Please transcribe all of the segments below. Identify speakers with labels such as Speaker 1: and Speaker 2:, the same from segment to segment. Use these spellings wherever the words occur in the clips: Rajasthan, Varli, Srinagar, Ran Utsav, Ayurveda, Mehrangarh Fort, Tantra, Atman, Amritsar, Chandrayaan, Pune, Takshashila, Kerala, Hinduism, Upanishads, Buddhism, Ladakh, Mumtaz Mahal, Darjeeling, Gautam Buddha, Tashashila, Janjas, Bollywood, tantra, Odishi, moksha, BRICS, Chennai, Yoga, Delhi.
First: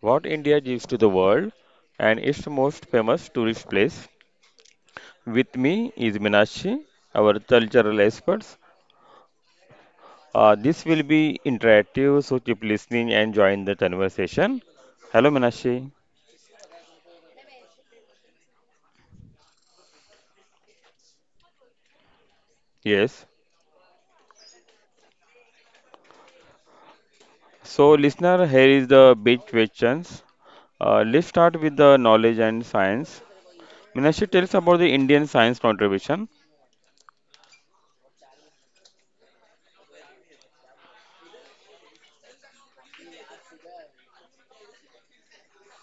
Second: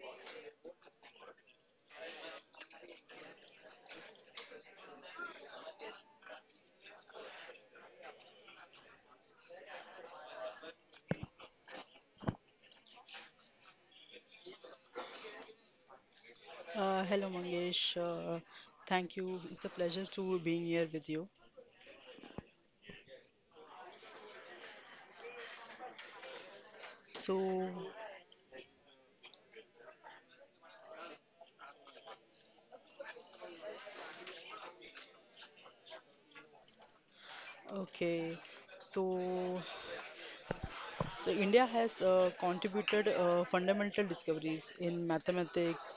Speaker 1: what India gives to the world and its most famous tourist place. With me is Minashi, our cultural experts. This will be interactive, so keep listening and join the conversation. Hello, Minashi.
Speaker 2: Hello Mangesh, thank you. It's a pleasure to being here with you.
Speaker 1: Yes.
Speaker 2: So,
Speaker 1: So, listener, here is the big questions. Let's start with the knowledge and science. Minashi, tell us about the Indian science contribution.
Speaker 2: okay, so so India has contributed fundamental discoveries in mathematics,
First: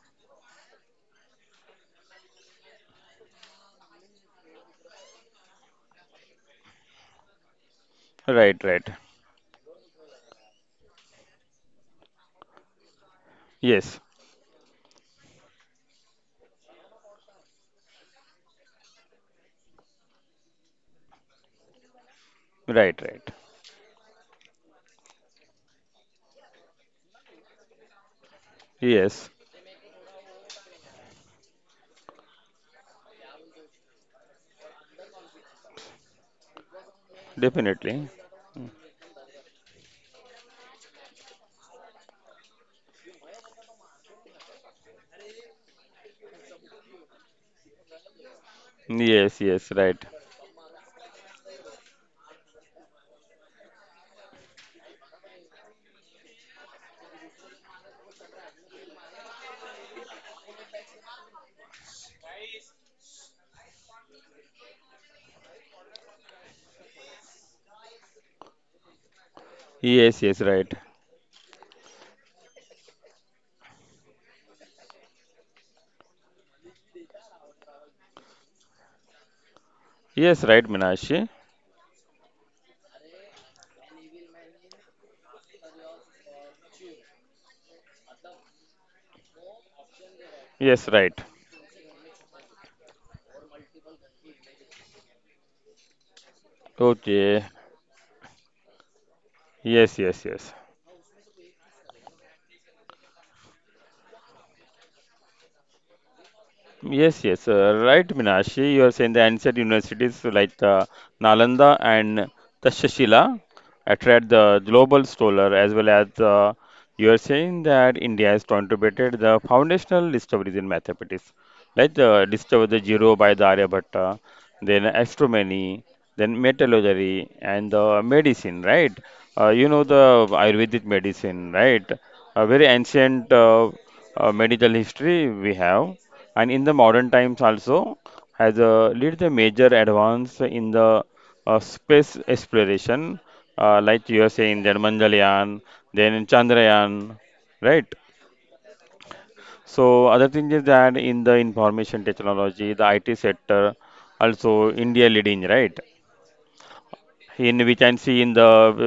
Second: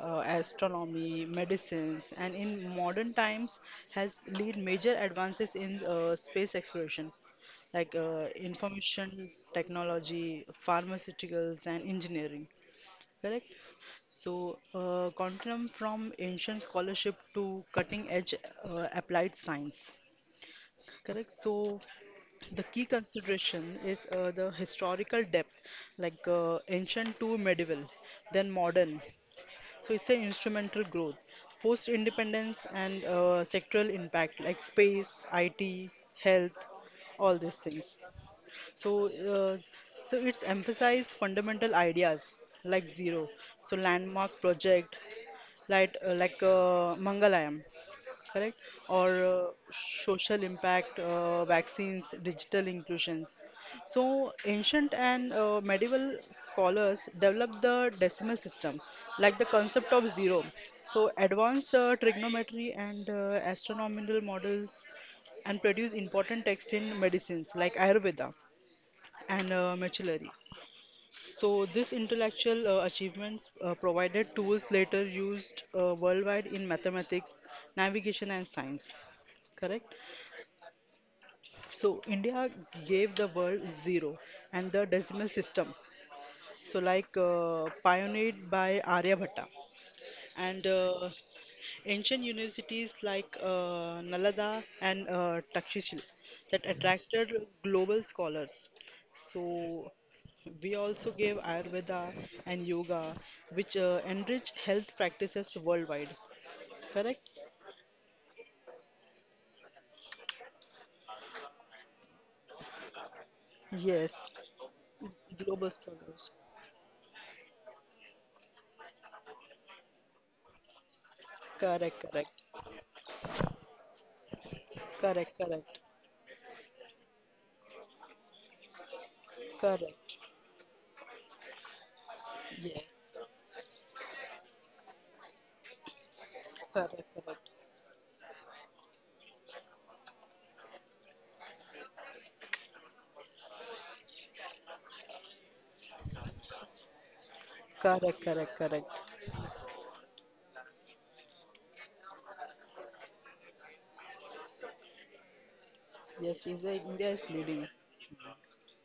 Speaker 2: astronomy, medicines, and in modern times has led major advances in space exploration, like
Speaker 1: Right, right.
Speaker 2: information technology, pharmaceuticals, and engineering. Correct?
Speaker 1: Yes.
Speaker 2: So, continuum from ancient scholarship to cutting edge applied science. Correct. So, the key
Speaker 1: Right, right.
Speaker 2: consideration is the historical depth, like ancient to medieval, then modern.
Speaker 1: Yes,
Speaker 2: So, it's an instrumental growth, post independence, and sectoral impact, like space, IT, health, all these things.
Speaker 1: definitely.
Speaker 2: So, uh, so it's emphasized fundamental ideas like zero, so landmark project, like Mangalayam, correct? Or
Speaker 1: Yes, yes, right.
Speaker 2: social impact vaccines, digital inclusions. So ancient and medieval scholars developed the decimal system, like the concept of zero. So advanced trigonometry and astronomical models and produce important text in medicines like Ayurveda and metallurgy.
Speaker 1: Yes, yes, right.
Speaker 2: So this intellectual achievements provided tools later used worldwide in mathematics, navigation and science. Correct?
Speaker 1: Yes, right, Minashi.
Speaker 2: So India gave the world zero and the decimal system. So like pioneered by Aryabhatta and
Speaker 1: Yes, right.
Speaker 2: ancient universities like Nalanda and Takshashila that
Speaker 1: Okay.
Speaker 2: attracted global scholars. So
Speaker 1: Yes, yes, yes.
Speaker 2: we also gave Ayurveda and yoga, which enrich health practices worldwide.
Speaker 1: Yes,
Speaker 2: Correct?
Speaker 1: yes, right, Minashi. You are saying the ancient universities like the Nalanda and Tashashila
Speaker 2: Yes,
Speaker 1: attract the global scholar
Speaker 2: global
Speaker 1: as well as
Speaker 2: scholars.
Speaker 1: you are saying that India has contributed the foundational discoveries in mathematics, like
Speaker 2: Correct,
Speaker 1: the
Speaker 2: correct,
Speaker 1: discover the zero by the Aryabhatta, then
Speaker 2: correct, correct,
Speaker 1: astronomy, then metallurgy and the medicine, right? You know
Speaker 2: correct.
Speaker 1: the Ayurvedic medicine, right? A very
Speaker 2: Yes,
Speaker 1: ancient medical history we have, and in the
Speaker 2: correct,
Speaker 1: modern times
Speaker 2: correct,
Speaker 1: also has led the major advance in the space exploration, like you are saying that Mangalyaan, then Chandrayaan, right?
Speaker 2: correct, correct, correct.
Speaker 1: So other thing is that in the information technology, the IT sector, also India leading, right?
Speaker 2: Yes, is India is
Speaker 1: In
Speaker 2: leading.
Speaker 1: we can see in the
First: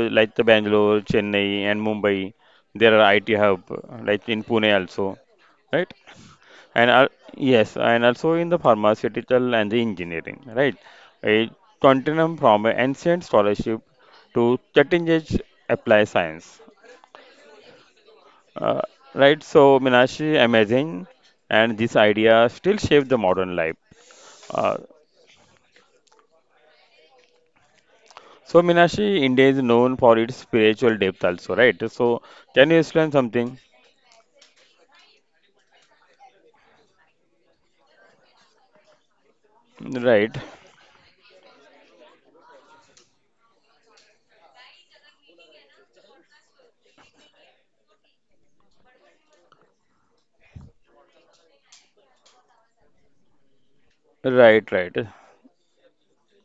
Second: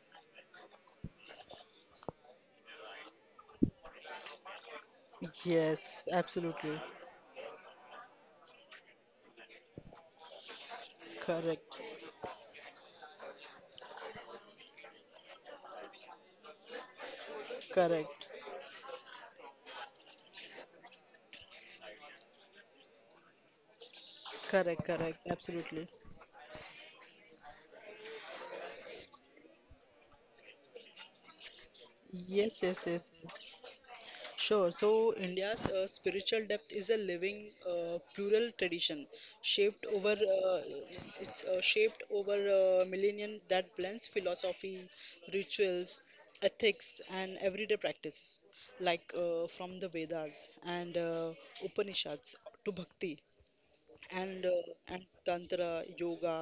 Speaker 1: like the Bangalore, Chennai, and Mumbai, there are IT hub like in Pune also, right?
Speaker 2: Yes, absolutely.
Speaker 1: And al- yes, and also in the pharmaceutical and the engineering, right? It
Speaker 2: Correct,
Speaker 1: continuum from a ancient scholarship to cutting edge applied science,
Speaker 2: correct.
Speaker 1: uh, right? So Minashi, amazing, and this idea still shape the modern life.
Speaker 2: Correct,
Speaker 1: Uh,
Speaker 2: correct, absolutely.
Speaker 1: so Minashi, India is known for its spiritual depth also, right? So
Speaker 2: Yes, yes,
Speaker 1: can you
Speaker 2: yes,
Speaker 1: explain
Speaker 2: yes.
Speaker 1: something?
Speaker 2: Sure. So, India's spiritual depth is a living, plural tradition shaped over
Speaker 1: Right,
Speaker 2: shaped over millennia that blends philosophy, rituals, ethics, and everyday practices, like from the Vedas and Upanishads to bhakti and
Speaker 1: right, right.
Speaker 2: uh, and tantra yoga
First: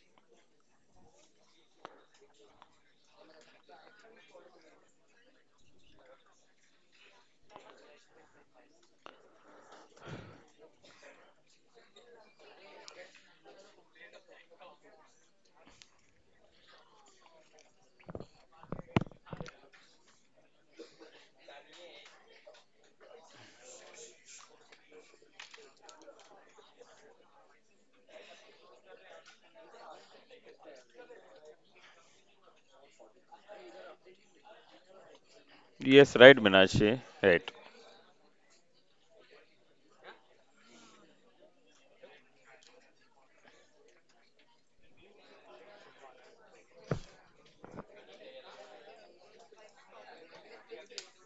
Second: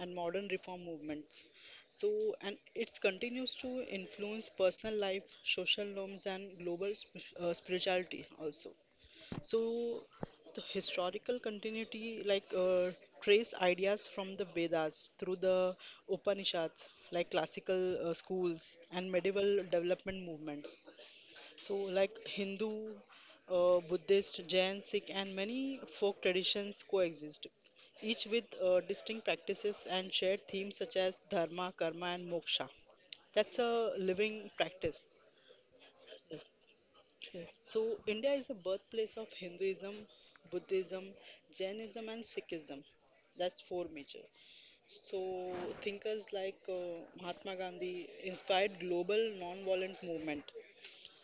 Speaker 2: and modern reform movements, so and it continues to influence personal life, social norms, and global spirituality also. So the historical continuity, like trace ideas from the Vedas through the Upanishads, like classical schools and medieval development movements. So, like Hindu, Buddhist, Jain, Sikh, and many folk traditions coexist, each with distinct practices and shared themes such as dharma, karma, and moksha. That's a living practice.
Speaker 1: Yes, right,
Speaker 2: Yes.
Speaker 1: Minashi, right.
Speaker 2: So, India is the birthplace of Hinduism, Buddhism, Jainism, and Sikhism. That's four major. So, thinkers like Mahatma Gandhi inspired global non-violent movement,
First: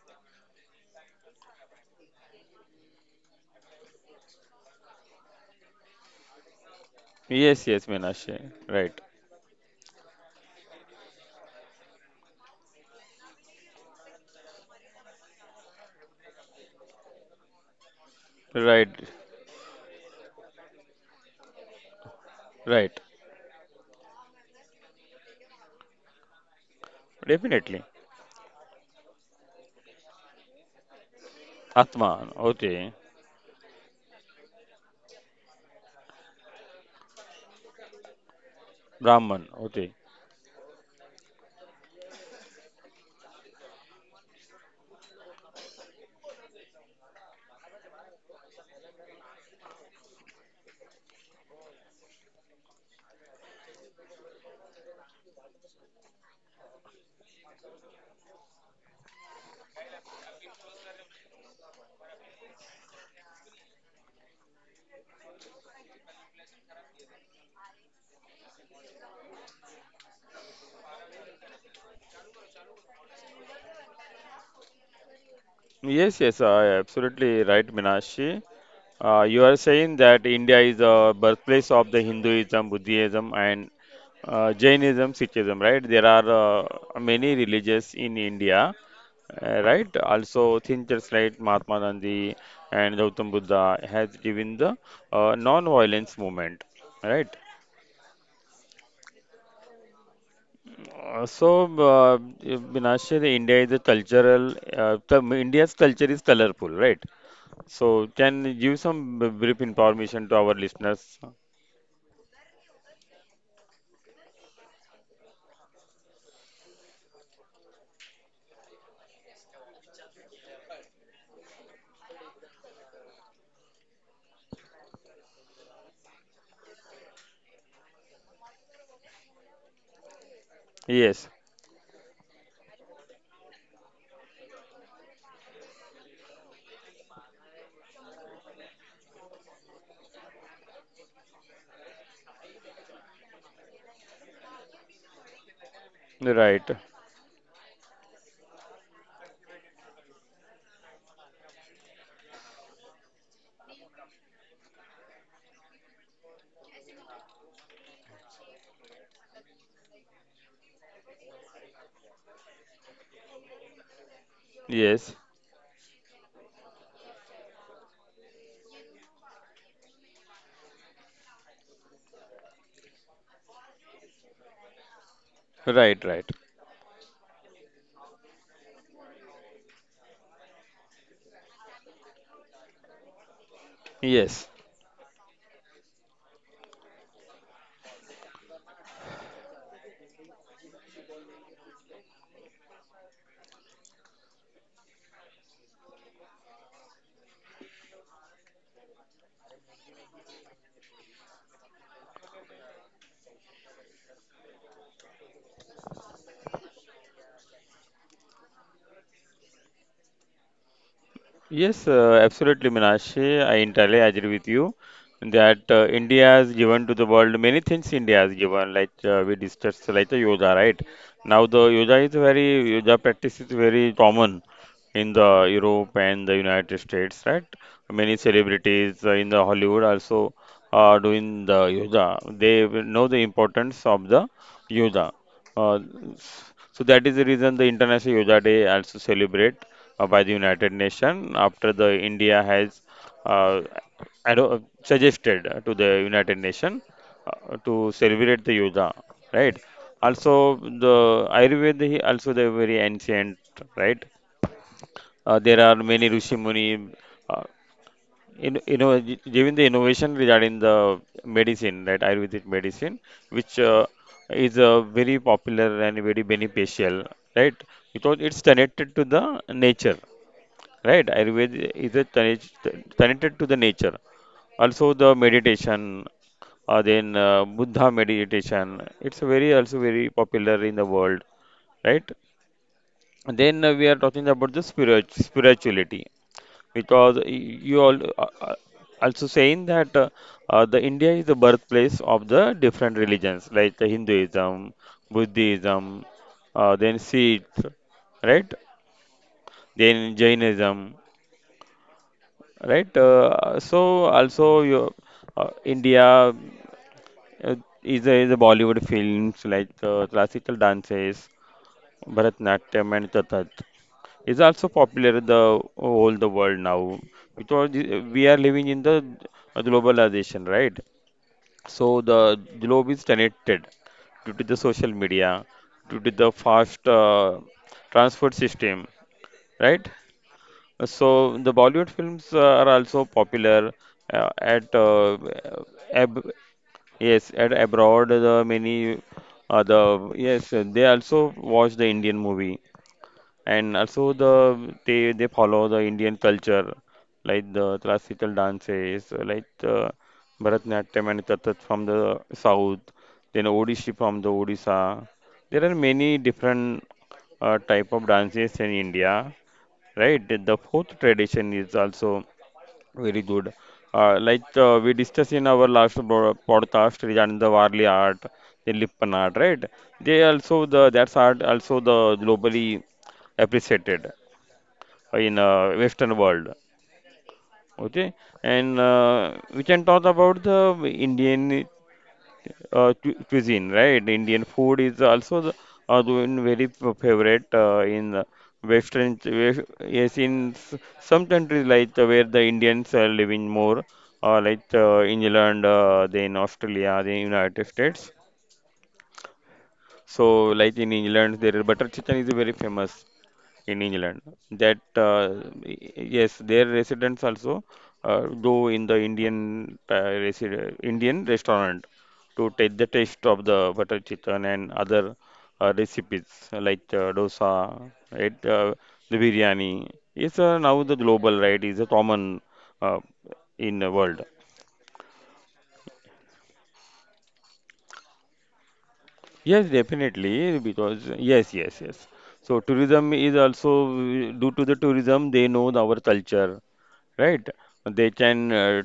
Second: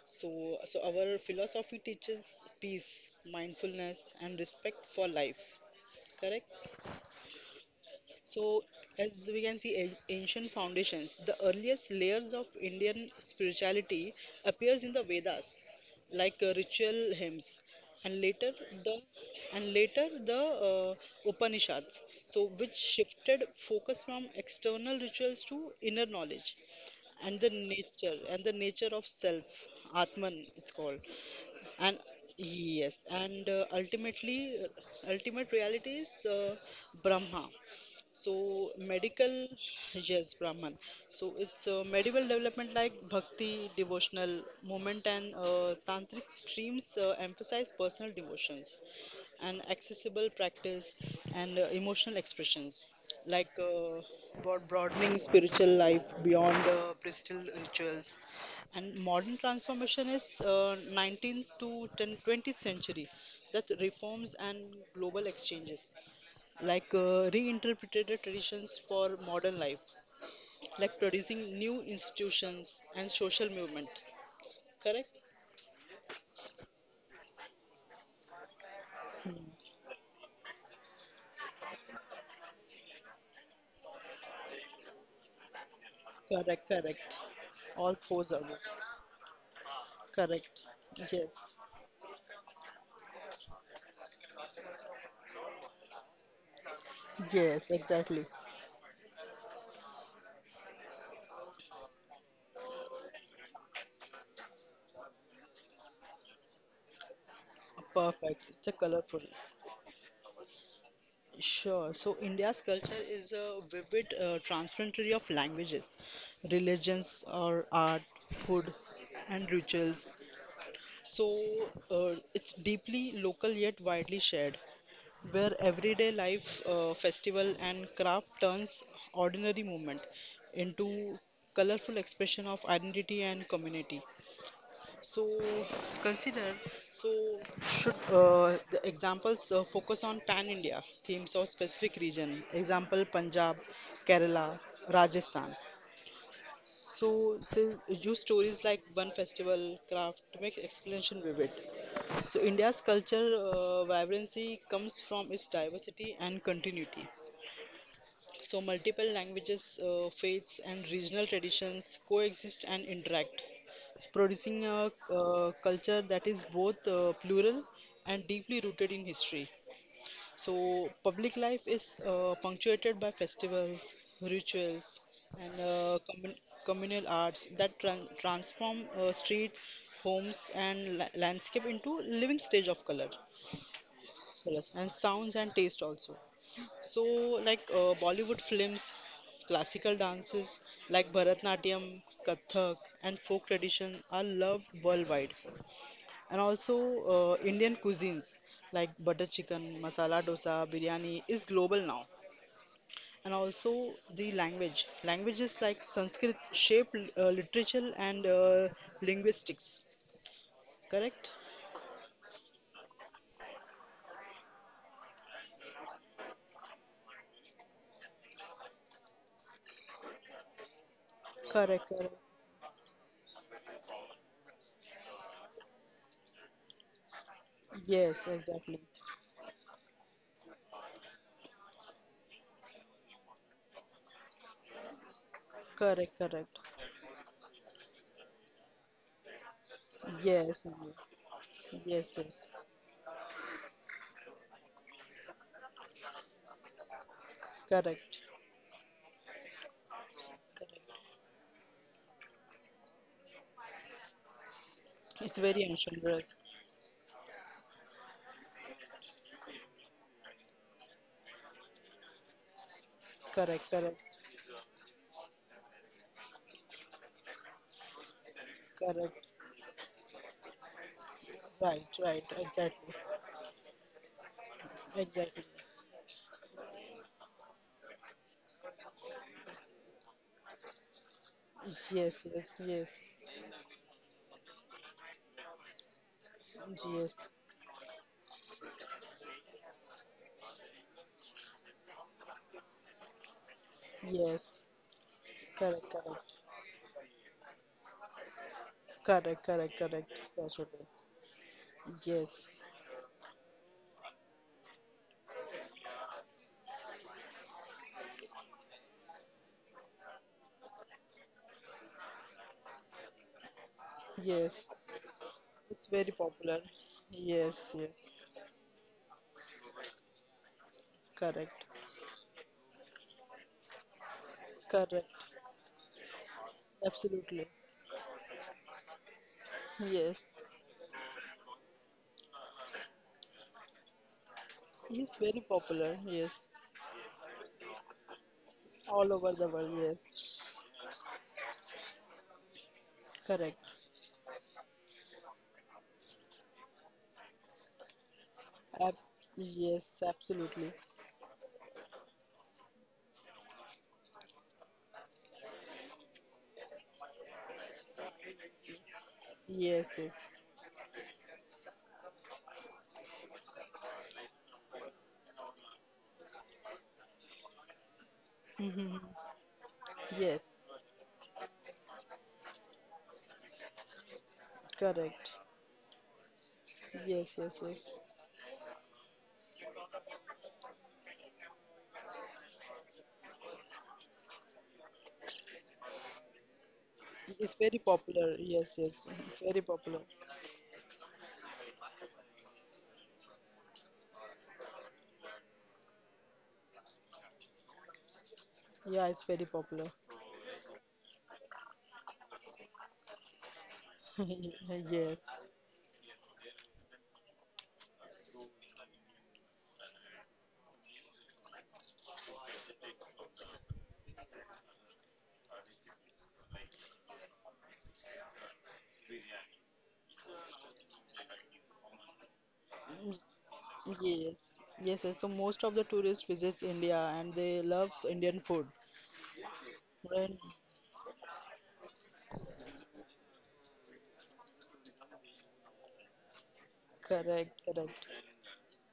Speaker 2: so, so our philosophy teaches peace, mindfulness, and respect for life. Correct.
Speaker 1: Yes, yes, Minashi,
Speaker 2: So,
Speaker 1: right,
Speaker 2: as we can see, ancient foundations. The earliest layers of Indian spirituality appears in the Vedas, like ritual hymns, and later
Speaker 1: right,
Speaker 2: the the Upanishads. So, which
Speaker 1: right.
Speaker 2: shifted focus from external rituals to inner knowledge and the
Speaker 1: Definitely.
Speaker 2: nature and the nature of self, Atman, it's called. And
Speaker 1: Atman, okay.
Speaker 2: yes, and ultimate reality is Brahma. So medical,
Speaker 1: Brahman, okay.
Speaker 2: yes, Brahman. So it's a medieval development, like bhakti, devotional movement, and tantric streams emphasize personal devotions and accessible practice and emotional expressions, like broadening spiritual life beyond priestly rituals. And modern transformation is 19th to 10, 20th century, that reforms and global exchanges, like reinterpreted traditions for modern life, like producing new institutions and social movement. Correct?
Speaker 1: Yes, yes, absolutely right, Minashi. You are saying that India is the birthplace of the Hinduism, Buddhism, and Jainism, Sikhism, right? There are
Speaker 2: Correct, correct.
Speaker 1: many
Speaker 2: All
Speaker 1: religions in
Speaker 2: four service.
Speaker 1: India, right?
Speaker 2: Correct.
Speaker 1: Also, thinkers like
Speaker 2: Yes.
Speaker 1: Mahatma Gandhi and Gautam Buddha has given the non-violence movement, right?
Speaker 2: Yes, exactly.
Speaker 1: Uh, so, uh, Binashe, India is a cultural, the- India's culture is colorful, right? So,
Speaker 2: Perfect.
Speaker 1: can you
Speaker 2: It's a
Speaker 1: give some
Speaker 2: colorful.
Speaker 1: brief information to our listeners?
Speaker 2: Sure. So India's culture is a vivid transfrontry of languages, religions, or art, food, and rituals. So it's deeply local yet widely shared, where everyday life, festival, and craft turns ordinary movement into
Speaker 1: Yes,
Speaker 2: colorful expression of identity and community. So consider so should the examples focus on pan-India themes or specific region. Example Punjab, Kerala, Rajasthan.
Speaker 1: right.
Speaker 2: So they use stories like one festival craft to make explanation vivid. So India's culture vibrancy comes from its diversity and continuity. So, multiple languages, faiths, and regional traditions coexist and interact, so producing a
Speaker 1: Yes,
Speaker 2: culture that is both plural and deeply rooted in history. So, public life is punctuated by festivals, rituals, and
Speaker 1: right, right.
Speaker 2: communal arts that transform street, homes, and landscape into living stage of color, colors,
Speaker 1: Yes,
Speaker 2: and sounds and taste also. So, like Bollywood films, classical dances like Bharatnatyam, Kathak, and folk tradition are loved worldwide. And also, Indian cuisines like butter chicken, masala dosa, biryani is global now. And also, the language. Languages like Sanskrit shape literature and linguistics. Correct?
Speaker 1: yes, absolutely, Minashi. I entirely agree with you that India has given to the world many things. India has given, like we discussed, like the yoga, right? Now
Speaker 2: Correct,
Speaker 1: the
Speaker 2: correct.
Speaker 1: yoga is very yoga practice is very common in the Europe and the United States, right?
Speaker 2: Yes,
Speaker 1: Many
Speaker 2: exactly.
Speaker 1: celebrities in the Hollywood also are doing the yoga. They will know the importance of the yoga. Uh,
Speaker 2: Correct, correct.
Speaker 1: so that is the reason the International Yoga Day also celebrate by the
Speaker 2: Yes,
Speaker 1: United
Speaker 2: Manoj.
Speaker 1: Nations after the
Speaker 2: Yes, yes.
Speaker 1: India has uh, suggested to the United Nations to
Speaker 2: Correct.
Speaker 1: celebrate the yoga, right? Also, the Ayurveda he also they very ancient, right?
Speaker 2: It's very
Speaker 1: There are
Speaker 2: ancient,
Speaker 1: many
Speaker 2: Raj.
Speaker 1: rishi muni. Uh, you know, given the innovation regarding the medicine, right, Ayurvedic medicine, which
Speaker 2: Correct, correct,
Speaker 1: is very popular and very beneficial, right? Because it's connected to
Speaker 2: correct.
Speaker 1: the nature. Right, Ayurveda
Speaker 2: Right,
Speaker 1: is a
Speaker 2: right, exactly,
Speaker 1: connected to the nature. Also, the
Speaker 2: exactly.
Speaker 1: meditation, then Buddha meditation. It's very also very popular in the world, right?
Speaker 2: Yes, yes, yes,
Speaker 1: And then we are talking about the spirituality because
Speaker 2: yes,
Speaker 1: you all also saying that the India is the birthplace of the different religions like the
Speaker 2: yes.
Speaker 1: Hinduism,
Speaker 2: Correct,
Speaker 1: Buddhism,
Speaker 2: correct,
Speaker 1: then Sikh, right?
Speaker 2: correct, correct, correct.
Speaker 1: Then
Speaker 2: That's what I-
Speaker 1: Jainism,
Speaker 2: yes,
Speaker 1: right? So also your uh, India uh, is a Bollywood films like classical dances, Bharatanatyam and Kathak is
Speaker 2: yes.
Speaker 1: also popular in the
Speaker 2: It's very
Speaker 1: all the
Speaker 2: popular.
Speaker 1: world now
Speaker 2: Yes,
Speaker 1: because
Speaker 2: yes.
Speaker 1: the we are living in the globalization, right?
Speaker 2: Correct,
Speaker 1: So the globe is connected due to the
Speaker 2: correct.
Speaker 1: social media, due to the fast
Speaker 2: Absolutely.
Speaker 1: transport system, right?
Speaker 2: Yes.
Speaker 1: So the Bollywood films are also popular at
Speaker 2: It's very popular.
Speaker 1: ab
Speaker 2: Yes.
Speaker 1: yes at abroad the many
Speaker 2: All over the world.
Speaker 1: the
Speaker 2: Yes.
Speaker 1: yes, they also watch the Indian movie,
Speaker 2: Correct.
Speaker 1: and also they follow the Indian culture like the classical
Speaker 2: Ab
Speaker 1: dances like
Speaker 2: yes, absolutely.
Speaker 1: Bharatanatyam and Kathak from the south, then Odishi from the Odisha. There are many different type of dances in India,
Speaker 2: Yes, yes.
Speaker 1: right? The fourth tradition is also very good. Like we discussed in our last podcast regarding the Varli art, the Lippan art, right? They
Speaker 2: Yes.
Speaker 1: also the that's art also the globally appreciated
Speaker 2: Correct.
Speaker 1: in Western world.
Speaker 2: Yes, yes, yes.
Speaker 1: Okay, and we can talk about the Indian cuisine, right? Indian food is also the, doing very
Speaker 2: It's
Speaker 1: favorite
Speaker 2: very
Speaker 1: in
Speaker 2: popular. Yes, yes. It's
Speaker 1: Western.
Speaker 2: very
Speaker 1: wes-
Speaker 2: popular.
Speaker 1: Yes, in s- some countries like where the Indians are living more, like England, then Australia, then United States.
Speaker 2: Yeah, it's very popular.
Speaker 1: So, like in England, their butter chicken is very famous in England. That
Speaker 2: Yes.
Speaker 1: yes, their residents also go in the Indian Indian restaurant to take the taste of the butter chicken and other recipes like dosa, right? The biryani. It's now the global right is a common uh, in the world.
Speaker 2: Yes. Yes, yes. So most of the tourists visits India and they love Indian food.
Speaker 1: Yes,
Speaker 2: Right?
Speaker 1: definitely, because yes, yes, yes. So tourism is also due to the tourism, they know our culture,
Speaker 2: Correct,
Speaker 1: right?
Speaker 2: correct.
Speaker 1: They can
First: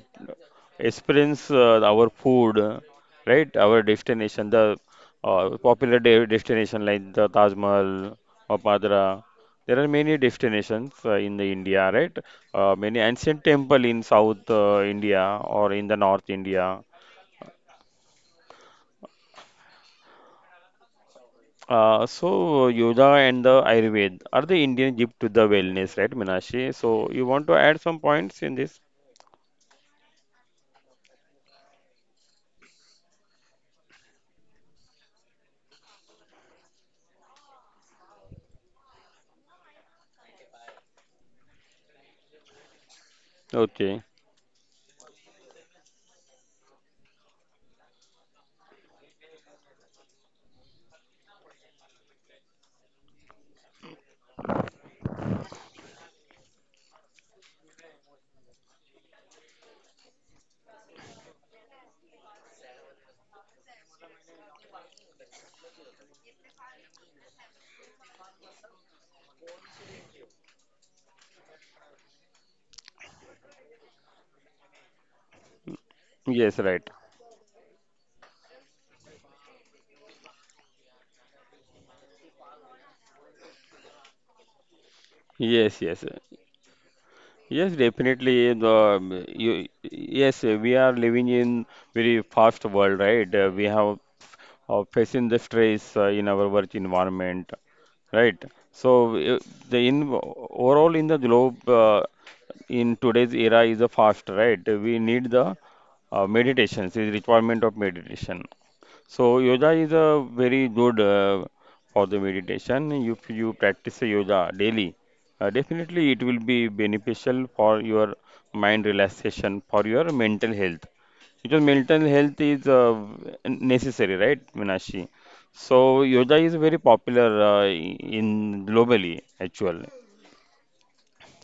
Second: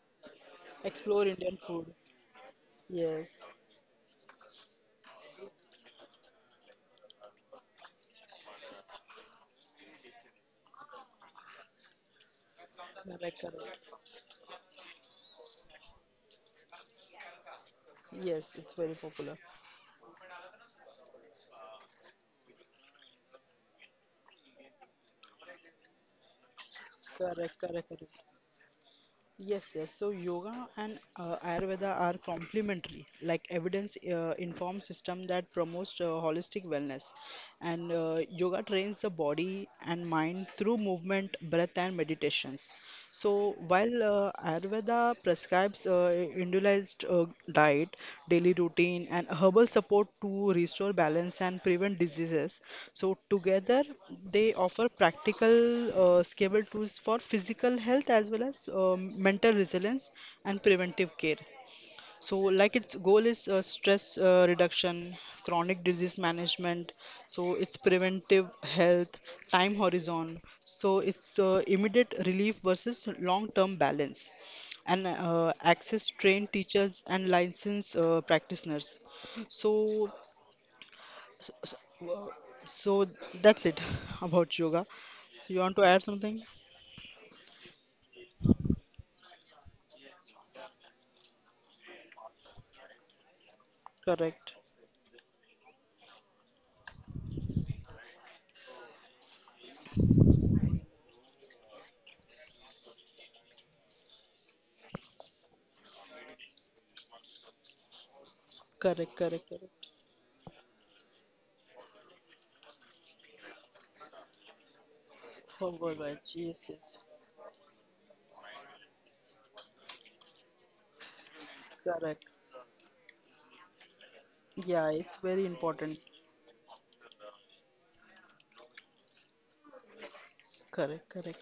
Speaker 2: Explore
Speaker 1: experience
Speaker 2: Indian food.
Speaker 1: our food,
Speaker 2: Yes.
Speaker 1: right? Our destination, the popular de destination like the Taj Mahal or Padra. There are many destinations in the India, right? Many
Speaker 2: Correct,
Speaker 1: ancient
Speaker 2: correct.
Speaker 1: temple in South India or in the North India.
Speaker 2: Yes, it's very popular.
Speaker 1: So yoga and the Ayurved are the Indian gift to the wellness, right, Minashi? So you want
Speaker 2: Correct,
Speaker 1: to
Speaker 2: correct,
Speaker 1: add some
Speaker 2: correct.
Speaker 1: points in this?
Speaker 2: Yes, yes. So yoga and Ayurveda are complementary, like evidence informed system that promotes holistic wellness. And yoga trains the body and mind through movement, breath, and meditations. So while
Speaker 1: Okay.
Speaker 2: Ayurveda prescribes individualized diet, daily routine, and herbal support to restore balance and prevent diseases. So, together, they offer practical, scalable tools for physical health as well as mental resilience and preventive care. So, like its goal is stress reduction, chronic disease management, so it's preventive health, time horizon, so it's immediate relief versus long-term balance, and access trained
Speaker 1: Yes, right.
Speaker 2: teachers and licensed practitioners. So, so, so uh, so that's it about yoga. So, you want
Speaker 1: Yes,
Speaker 2: to add
Speaker 1: yes.
Speaker 2: something?
Speaker 1: Yes, definitely. Yes, we are living in very fast world, right? We have
Speaker 2: Correct,
Speaker 1: facing the stress in our work environment, right? So the in overall in the globe in today's era is a fast, right? We need the meditations, is requirement of meditation.
Speaker 2: correct,
Speaker 1: So
Speaker 2: correct,
Speaker 1: yoga is
Speaker 2: correct.
Speaker 1: a very good for the meditation. If you practice yoga daily,
Speaker 2: Forward,
Speaker 1: definitely it will be
Speaker 2: yes, yes,
Speaker 1: beneficial for your mind relaxation, for your mental health. Because mental
Speaker 2: correct.
Speaker 1: health is necessary, right,
Speaker 2: Yeah,
Speaker 1: Minashi?
Speaker 2: it's very important.
Speaker 1: So yoga is very popular in globally actually.
Speaker 2: Correct, correct.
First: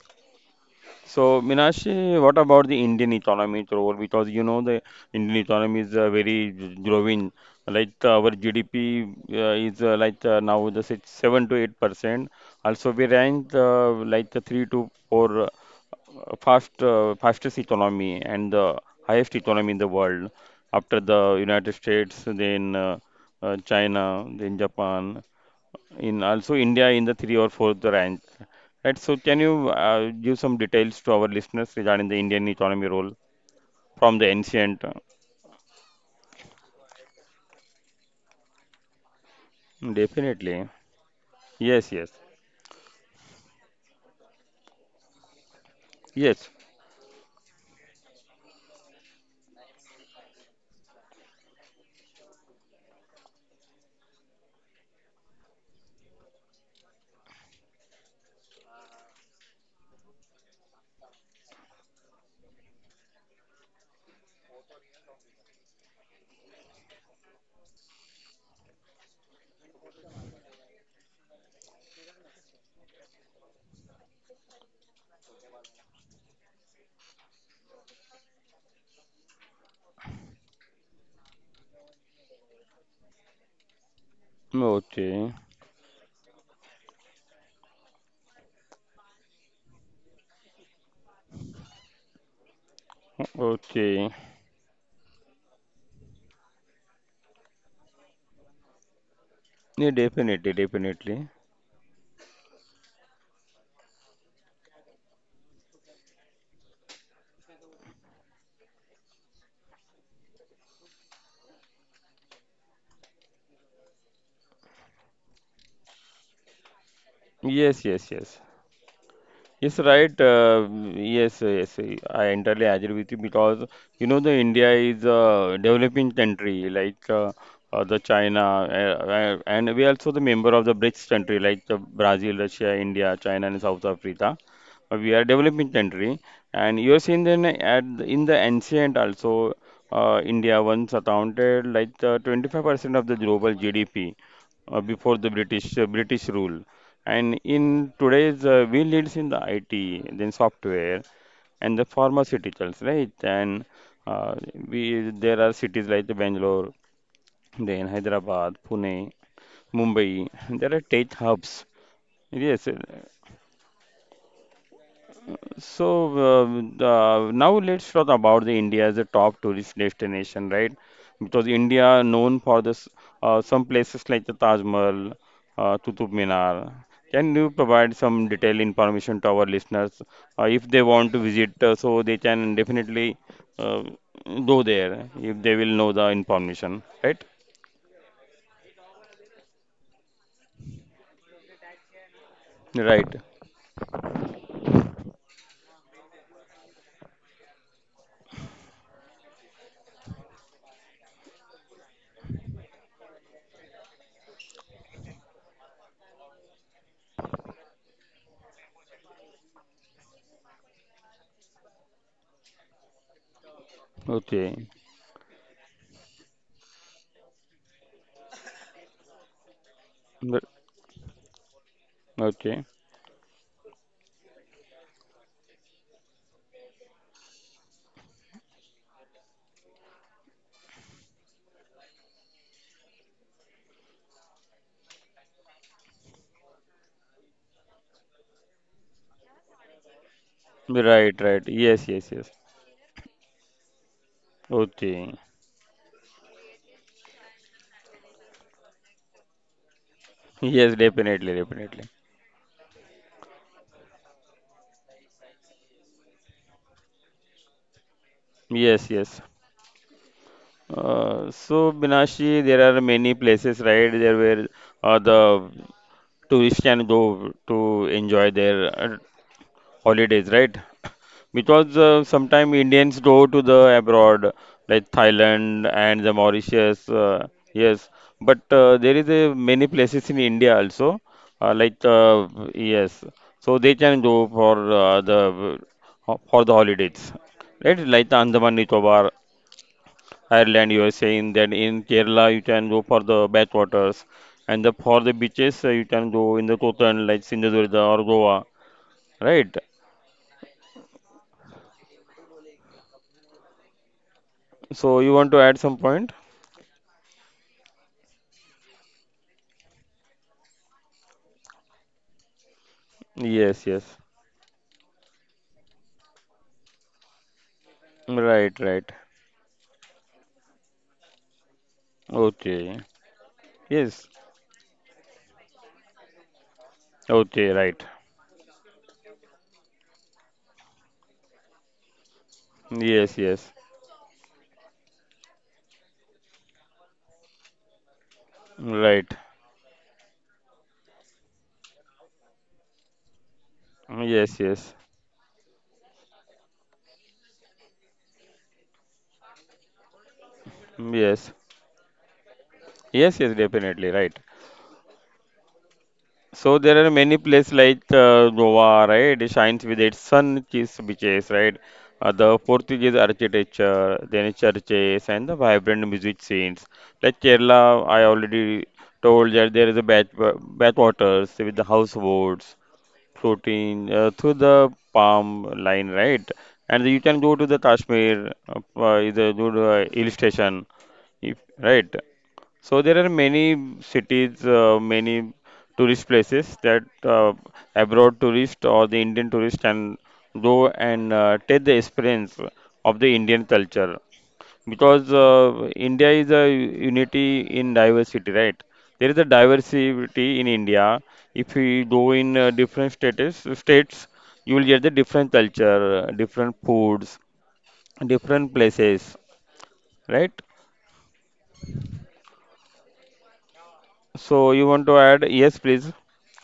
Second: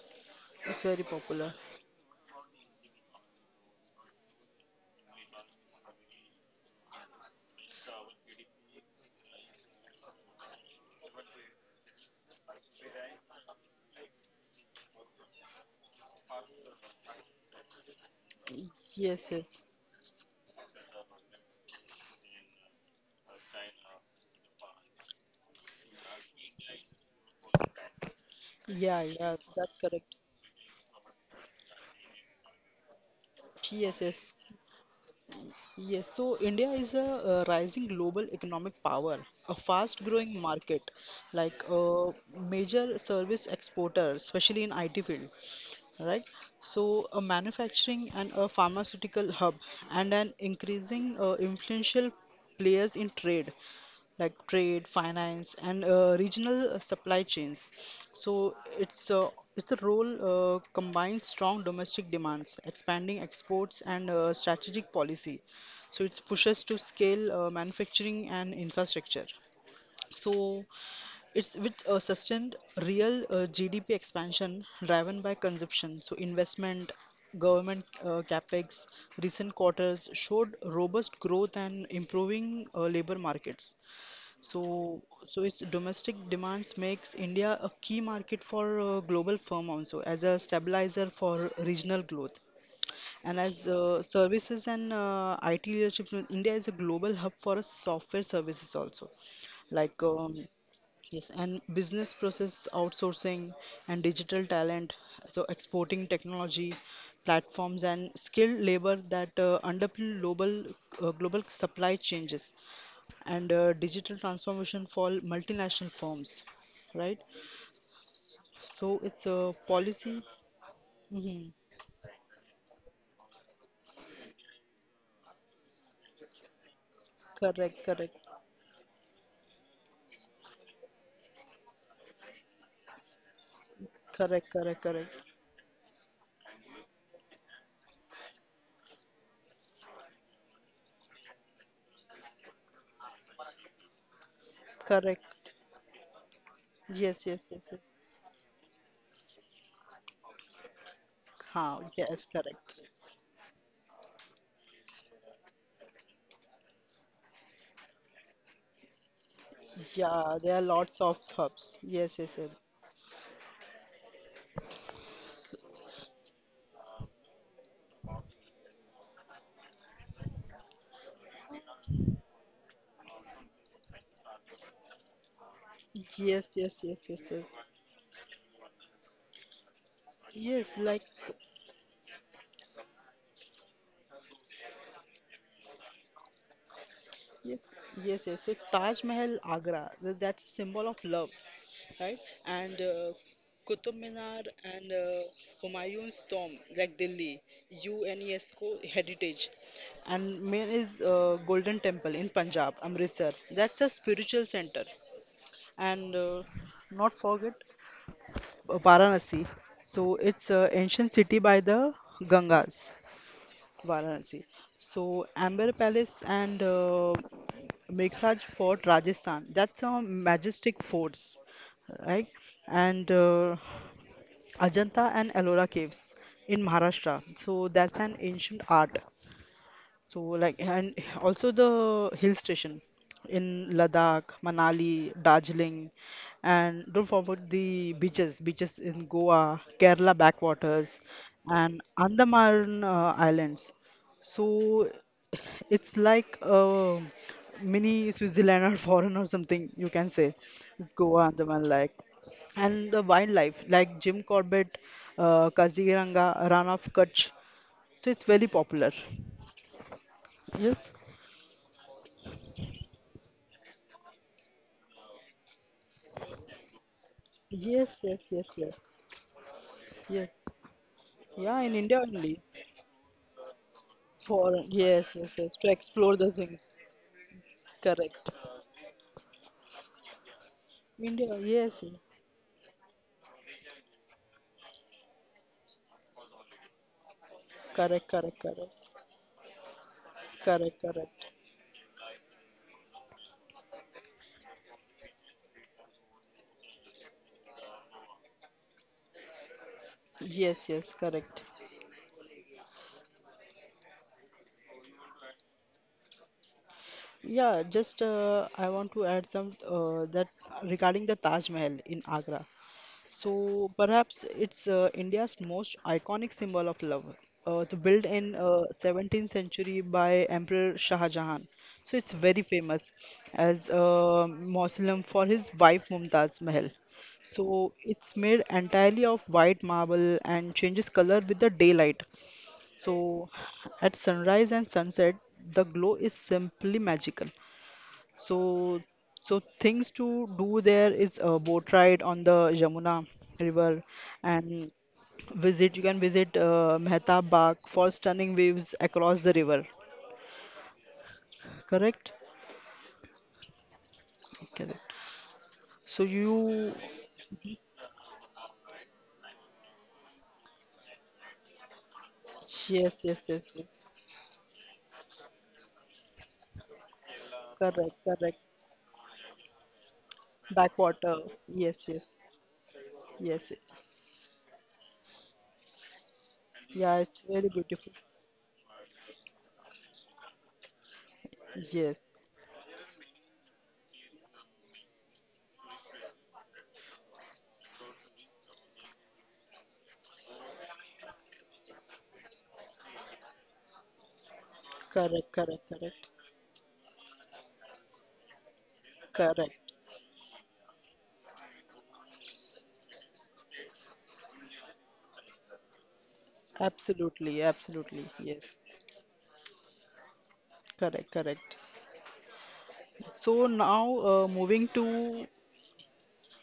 Speaker 2: It's very
Speaker 1: So,
Speaker 2: popular.
Speaker 1: Minashi, what about the Indian economy role? Because you know the Indian economy is very growing. Like our GDP is like 7 to 8%. Also, we rank like the three to four fastest economy and the
Speaker 2: Yes,
Speaker 1: highest
Speaker 2: yes.
Speaker 1: economy in the world after the United States, then China, then Japan. In also India in the three or fourth rank.
Speaker 2: Yeah,
Speaker 1: Right. So
Speaker 2: yeah,
Speaker 1: can you
Speaker 2: that's correct.
Speaker 1: give some details to our listeners regarding the Indian economy role
Speaker 2: Yes,
Speaker 1: from the
Speaker 2: yes.
Speaker 1: ancient? Uh,
Speaker 2: Yes, so India is a rising global economic power, a fast-growing
Speaker 1: definitely.
Speaker 2: market, like
Speaker 1: Yes,
Speaker 2: a
Speaker 1: yes.
Speaker 2: major service exporter, especially in IT field, right?
Speaker 1: Yes.
Speaker 2: So a manufacturing and a pharmaceutical hub and an increasing influential players in trade, like trade, finance, and regional supply chains. So it's the role combines strong domestic demands, expanding exports, and strategic policy. So it pushes to scale manufacturing and infrastructure. So it's with a sustained real GDP expansion driven by consumption. So investment, government capex, recent quarters showed robust growth and improving labor markets. So
Speaker 1: Okay.
Speaker 2: its domestic demands makes India a key market for global firm also as a stabilizer for regional growth and as
Speaker 1: Okay.
Speaker 2: services and IT leadership. So India is a global hub for software services also, like
Speaker 1: Yeah, definitely,
Speaker 2: yes,
Speaker 1: definitely.
Speaker 2: and business process outsourcing and digital talent. So exporting technology platforms and skilled labor that underpin global supply changes and digital transformation for multinational firms, right?
Speaker 1: Yes, yes, yes.
Speaker 2: So it's a
Speaker 1: Yes,
Speaker 2: policy.
Speaker 1: right.
Speaker 2: Hmm.
Speaker 1: Yes, yes, I entirely agree with you because you know the India is a developing country like
Speaker 2: Correct,
Speaker 1: the
Speaker 2: correct,
Speaker 1: China, and we also the member of the BRICS country like the Brazil, Russia, India, China, and South Africa.
Speaker 2: correct, correct, correct,
Speaker 1: We are developing country, and you are seeing then in the ancient also India once accounted like 25% of the global GDP uh, before
Speaker 2: correct.
Speaker 1: the British uh, British rule.
Speaker 2: Yes,
Speaker 1: And
Speaker 2: yes, yes,
Speaker 1: in
Speaker 2: yes.
Speaker 1: today's, we leads in the IT, then software, and the
Speaker 2: Huh, yes, correct.
Speaker 1: pharmaceuticals, right? And uh, we there are cities like the Bangalore, then Hyderabad, Pune, Mumbai.
Speaker 2: Yeah, there are
Speaker 1: There are
Speaker 2: lots
Speaker 1: tech
Speaker 2: of
Speaker 1: hubs.
Speaker 2: hubs. Yes, yes, yes.
Speaker 1: Yes. So uh, now let's talk about the India as a top tourist destination, right? Because India known for this some places like the Taj Mahal, Qutub
Speaker 2: Yes, yes, yes,
Speaker 1: Minar.
Speaker 2: yes, yes.
Speaker 1: Can you provide some detailed information to our listeners
Speaker 2: Yes, like
Speaker 1: if they want to visit, so they can definitely uh, go there if they will know the information, right?
Speaker 2: yes, yes, yes. So Taj Mahal, Agra, that's a symbol of love. Right? And
Speaker 1: Right.
Speaker 2: Qutub Minar and Humayun's tomb, like Delhi, UNESCO heritage. And main is Golden Temple in Punjab, Amritsar. That's a spiritual center. And not forget Varanasi. So it's an ancient city by the Gangas, Varanasi.
Speaker 1: Okay.
Speaker 2: So Amber Palace and Meghraj Fort, Rajasthan. That's a
Speaker 1: But-
Speaker 2: majestic forts, right?
Speaker 1: Okay.
Speaker 2: And Ajanta and Ellora caves in Maharashtra. So that's an ancient art, so like, and also the hill station in Ladakh, Manali, Darjeeling, and don't forget the beaches, beaches in Goa, Kerala backwaters,
Speaker 1: Right. Right.
Speaker 2: and
Speaker 1: Yes. Yes. Yes.
Speaker 2: Andaman Islands. So
Speaker 1: Okay.
Speaker 2: it's like a mini Switzerland or foreign or something you can say. It's
Speaker 1: Yes.
Speaker 2: Goa,
Speaker 1: Definitely.
Speaker 2: Andaman like
Speaker 1: Definitely.
Speaker 2: and the wildlife like Jim Corbett, Kaziranga, Rana of Kutch. So it's very popular.
Speaker 1: Yes, yes.
Speaker 2: Yes.
Speaker 1: So Binashi, there are many places, right, there where the tourists can go
Speaker 2: Yes,
Speaker 1: to
Speaker 2: yes,
Speaker 1: enjoy
Speaker 2: yes,
Speaker 1: their
Speaker 2: yes, yes.
Speaker 1: holidays, right?
Speaker 2: Yeah, in
Speaker 1: Because
Speaker 2: India only.
Speaker 1: sometimes Indians go to the abroad,
Speaker 2: For
Speaker 1: like
Speaker 2: yes, yes, yes. To
Speaker 1: Thailand and
Speaker 2: explore
Speaker 1: the
Speaker 2: the things.
Speaker 1: Mauritius. Yes,
Speaker 2: Correct.
Speaker 1: but there is a many places in India also,
Speaker 2: India.
Speaker 1: uh,
Speaker 2: Yes,
Speaker 1: like
Speaker 2: yes.
Speaker 1: uh, yes, so they can go for the for the holidays, right?
Speaker 2: Correct,
Speaker 1: Like the
Speaker 2: correct,
Speaker 1: Andaman
Speaker 2: correct,
Speaker 1: Nicobar Ireland,
Speaker 2: correct,
Speaker 1: you are
Speaker 2: correct.
Speaker 1: saying that in Kerala you can go for the backwaters, and the for the beaches you can go in the Kotan like Sindhudurga or Goa, right?
Speaker 2: Yes, yes, correct.
Speaker 1: So you want to add some point?
Speaker 2: Yeah, just I want to add some that regarding the Taj Mahal in Agra. So
Speaker 1: Yes, yes.
Speaker 2: perhaps it's India's most iconic symbol of love, the built in
Speaker 1: Right, right.
Speaker 2: 17th century by Emperor Shah Jahan. So it's very
Speaker 1: Okay.
Speaker 2: famous as
Speaker 1: Yes.
Speaker 2: a mausoleum for his wife Mumtaz Mahal.
Speaker 1: Okay,
Speaker 2: So
Speaker 1: right.
Speaker 2: it's made entirely of white marble and changes color with the daylight.
Speaker 1: Yes,
Speaker 2: So
Speaker 1: yes.
Speaker 2: at sunrise and sunset, the glow is simply magical. So,
Speaker 1: Right.
Speaker 2: so things to do there is a boat ride on the Jamuna River
Speaker 1: Yes,
Speaker 2: and
Speaker 1: yes.
Speaker 2: visit. You can visit Mehta Bagh for stunning views across the river.
Speaker 1: Yes.
Speaker 2: Correct?
Speaker 1: Yes, yes, definitely, right.
Speaker 2: Correct. So you,
Speaker 1: So there are many places like Goa, right? It shines with its sun-kissed beaches, right? The
Speaker 2: yes, yes,
Speaker 1: Portuguese
Speaker 2: yes, yes.
Speaker 1: architecture, then churches, and the vibrant music scenes. Like
Speaker 2: Correct,
Speaker 1: Kerala, I
Speaker 2: correct.
Speaker 1: already told that there is a bath
Speaker 2: Backwater.
Speaker 1: waters with the
Speaker 2: Yes, yes,
Speaker 1: houseboats
Speaker 2: yes, yes.
Speaker 1: floating through the palm line, right? And
Speaker 2: Yeah,
Speaker 1: you
Speaker 2: it's
Speaker 1: can go
Speaker 2: very
Speaker 1: to the
Speaker 2: beautiful.
Speaker 1: Kashmir, is a good hill station, if, right?
Speaker 2: Yes.
Speaker 1: So there are many cities, many tourist places that abroad tourist or the Indian tourist can go and take the experience of the Indian culture because
Speaker 2: Correct, correct, correct,
Speaker 1: India is a unity in diversity, right? There is a
Speaker 2: correct.
Speaker 1: diversity in India. If you go in different states, you will get the different culture, different foods,
Speaker 2: Absolutely, absolutely.
Speaker 1: different
Speaker 2: Yes.
Speaker 1: places, right?
Speaker 2: Correct, correct. So now
Speaker 1: So you
Speaker 2: moving
Speaker 1: want to add?
Speaker 2: to
Speaker 1: Yes, please.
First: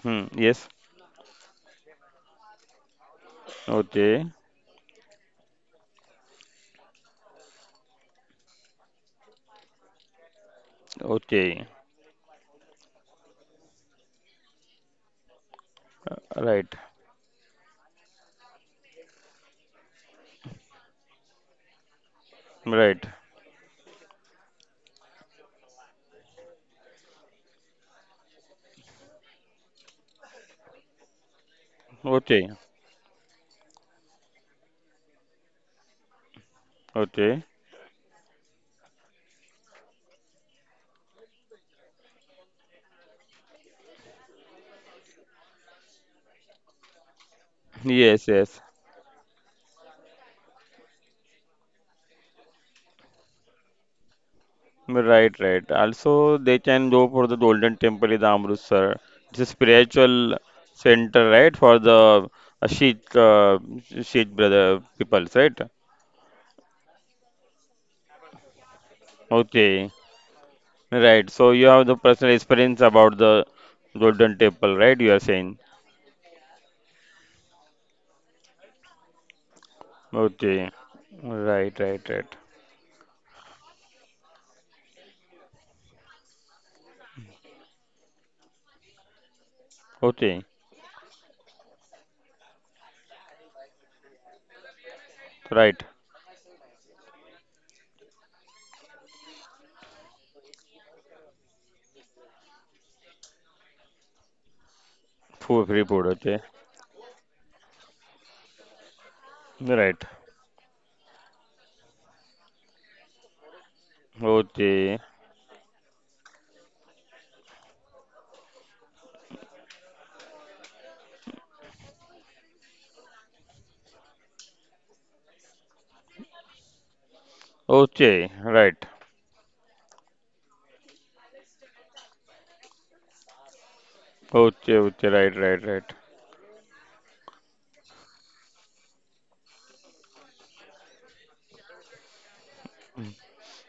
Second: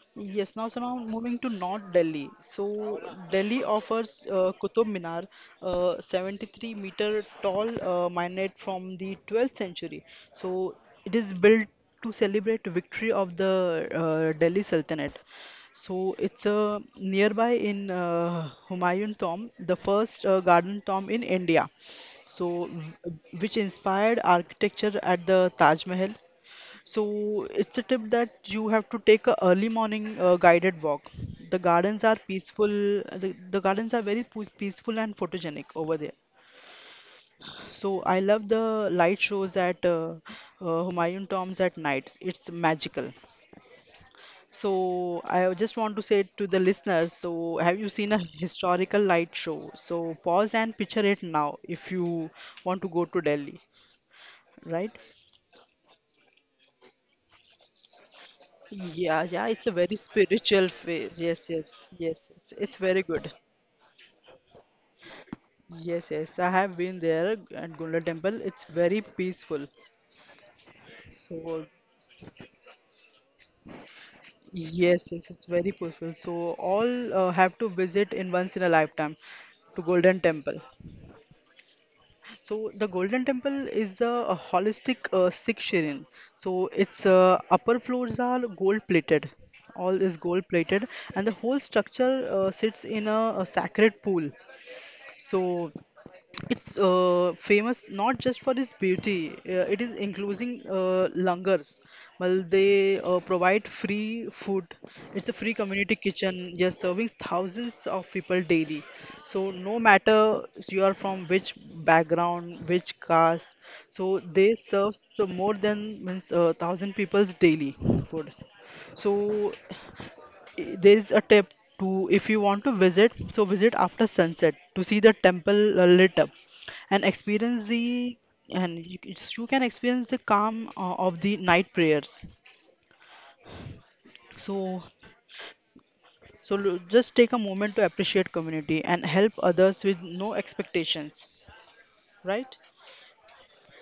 Speaker 1: Hmm,
Speaker 2: yes now
Speaker 1: yes.
Speaker 2: so now moving to North Delhi. So Delhi offers
Speaker 1: Okay.
Speaker 2: Qutub Minar, 73-meter tall minaret from the 12th century. So it is
Speaker 1: Okay.
Speaker 2: built to celebrate victory of the Delhi Sultanate. So it's
Speaker 1: Right.
Speaker 2: nearby in Humayun tomb, the first garden tomb in India. So, w-
Speaker 1: Right.
Speaker 2: which inspired architecture at the Taj Mahal. So it's a tip that you have to take a early morning guided walk. The gardens are
Speaker 1: Okay.
Speaker 2: peaceful. The gardens are very peaceful and photogenic over there.
Speaker 1: Okay.
Speaker 2: So I love the light shows at Humayun Tombs at night. It's magical. So I just want to say to the listeners, so have you seen a
Speaker 1: Yes. Yes.
Speaker 2: historical light show? So pause and picture it now if you want to go to Delhi, right?
Speaker 1: Right. Right. Also, they can go for the Golden Temple in Amritsar.
Speaker 2: Yeah,
Speaker 1: It's a
Speaker 2: yeah, it's a very
Speaker 1: spiritual
Speaker 2: spiritual fair.
Speaker 1: center,
Speaker 2: Yes,
Speaker 1: right, for
Speaker 2: yes,
Speaker 1: the
Speaker 2: yes, yes. It's very
Speaker 1: Sikh,
Speaker 2: good.
Speaker 1: Sikh brother peoples, right?
Speaker 2: Yes, yes. I have been there at Gunda Temple. It's very peaceful.
Speaker 1: Okay. Right. So you
Speaker 2: So,
Speaker 1: have the personal experience about the Golden Temple, right?
Speaker 2: yes,
Speaker 1: You are
Speaker 2: yes, it's
Speaker 1: saying.
Speaker 2: very peaceful. So, all have to visit in once in a lifetime to Golden Temple.
Speaker 1: Okay. Right. Right. Right.
Speaker 2: So, the Golden Temple is a holistic Sikh shrine. So, its upper floors are gold plated. All is
Speaker 1: Okay.
Speaker 2: gold plated, and the whole structure sits in a sacred pool. So
Speaker 1: Right.
Speaker 2: it's famous not just for its beauty, it is including langars. Well, they provide free food. It's a free
Speaker 1: Food, free
Speaker 2: community
Speaker 1: food. Okay.
Speaker 2: kitchen, just serving thousands of people daily. So, no
Speaker 1: Right.
Speaker 2: matter you are from which background, which caste, so they serve
Speaker 1: Okay.
Speaker 2: so more than means thousand people's daily food. So
Speaker 1: Okay, right. Okay, okay, right, right, right.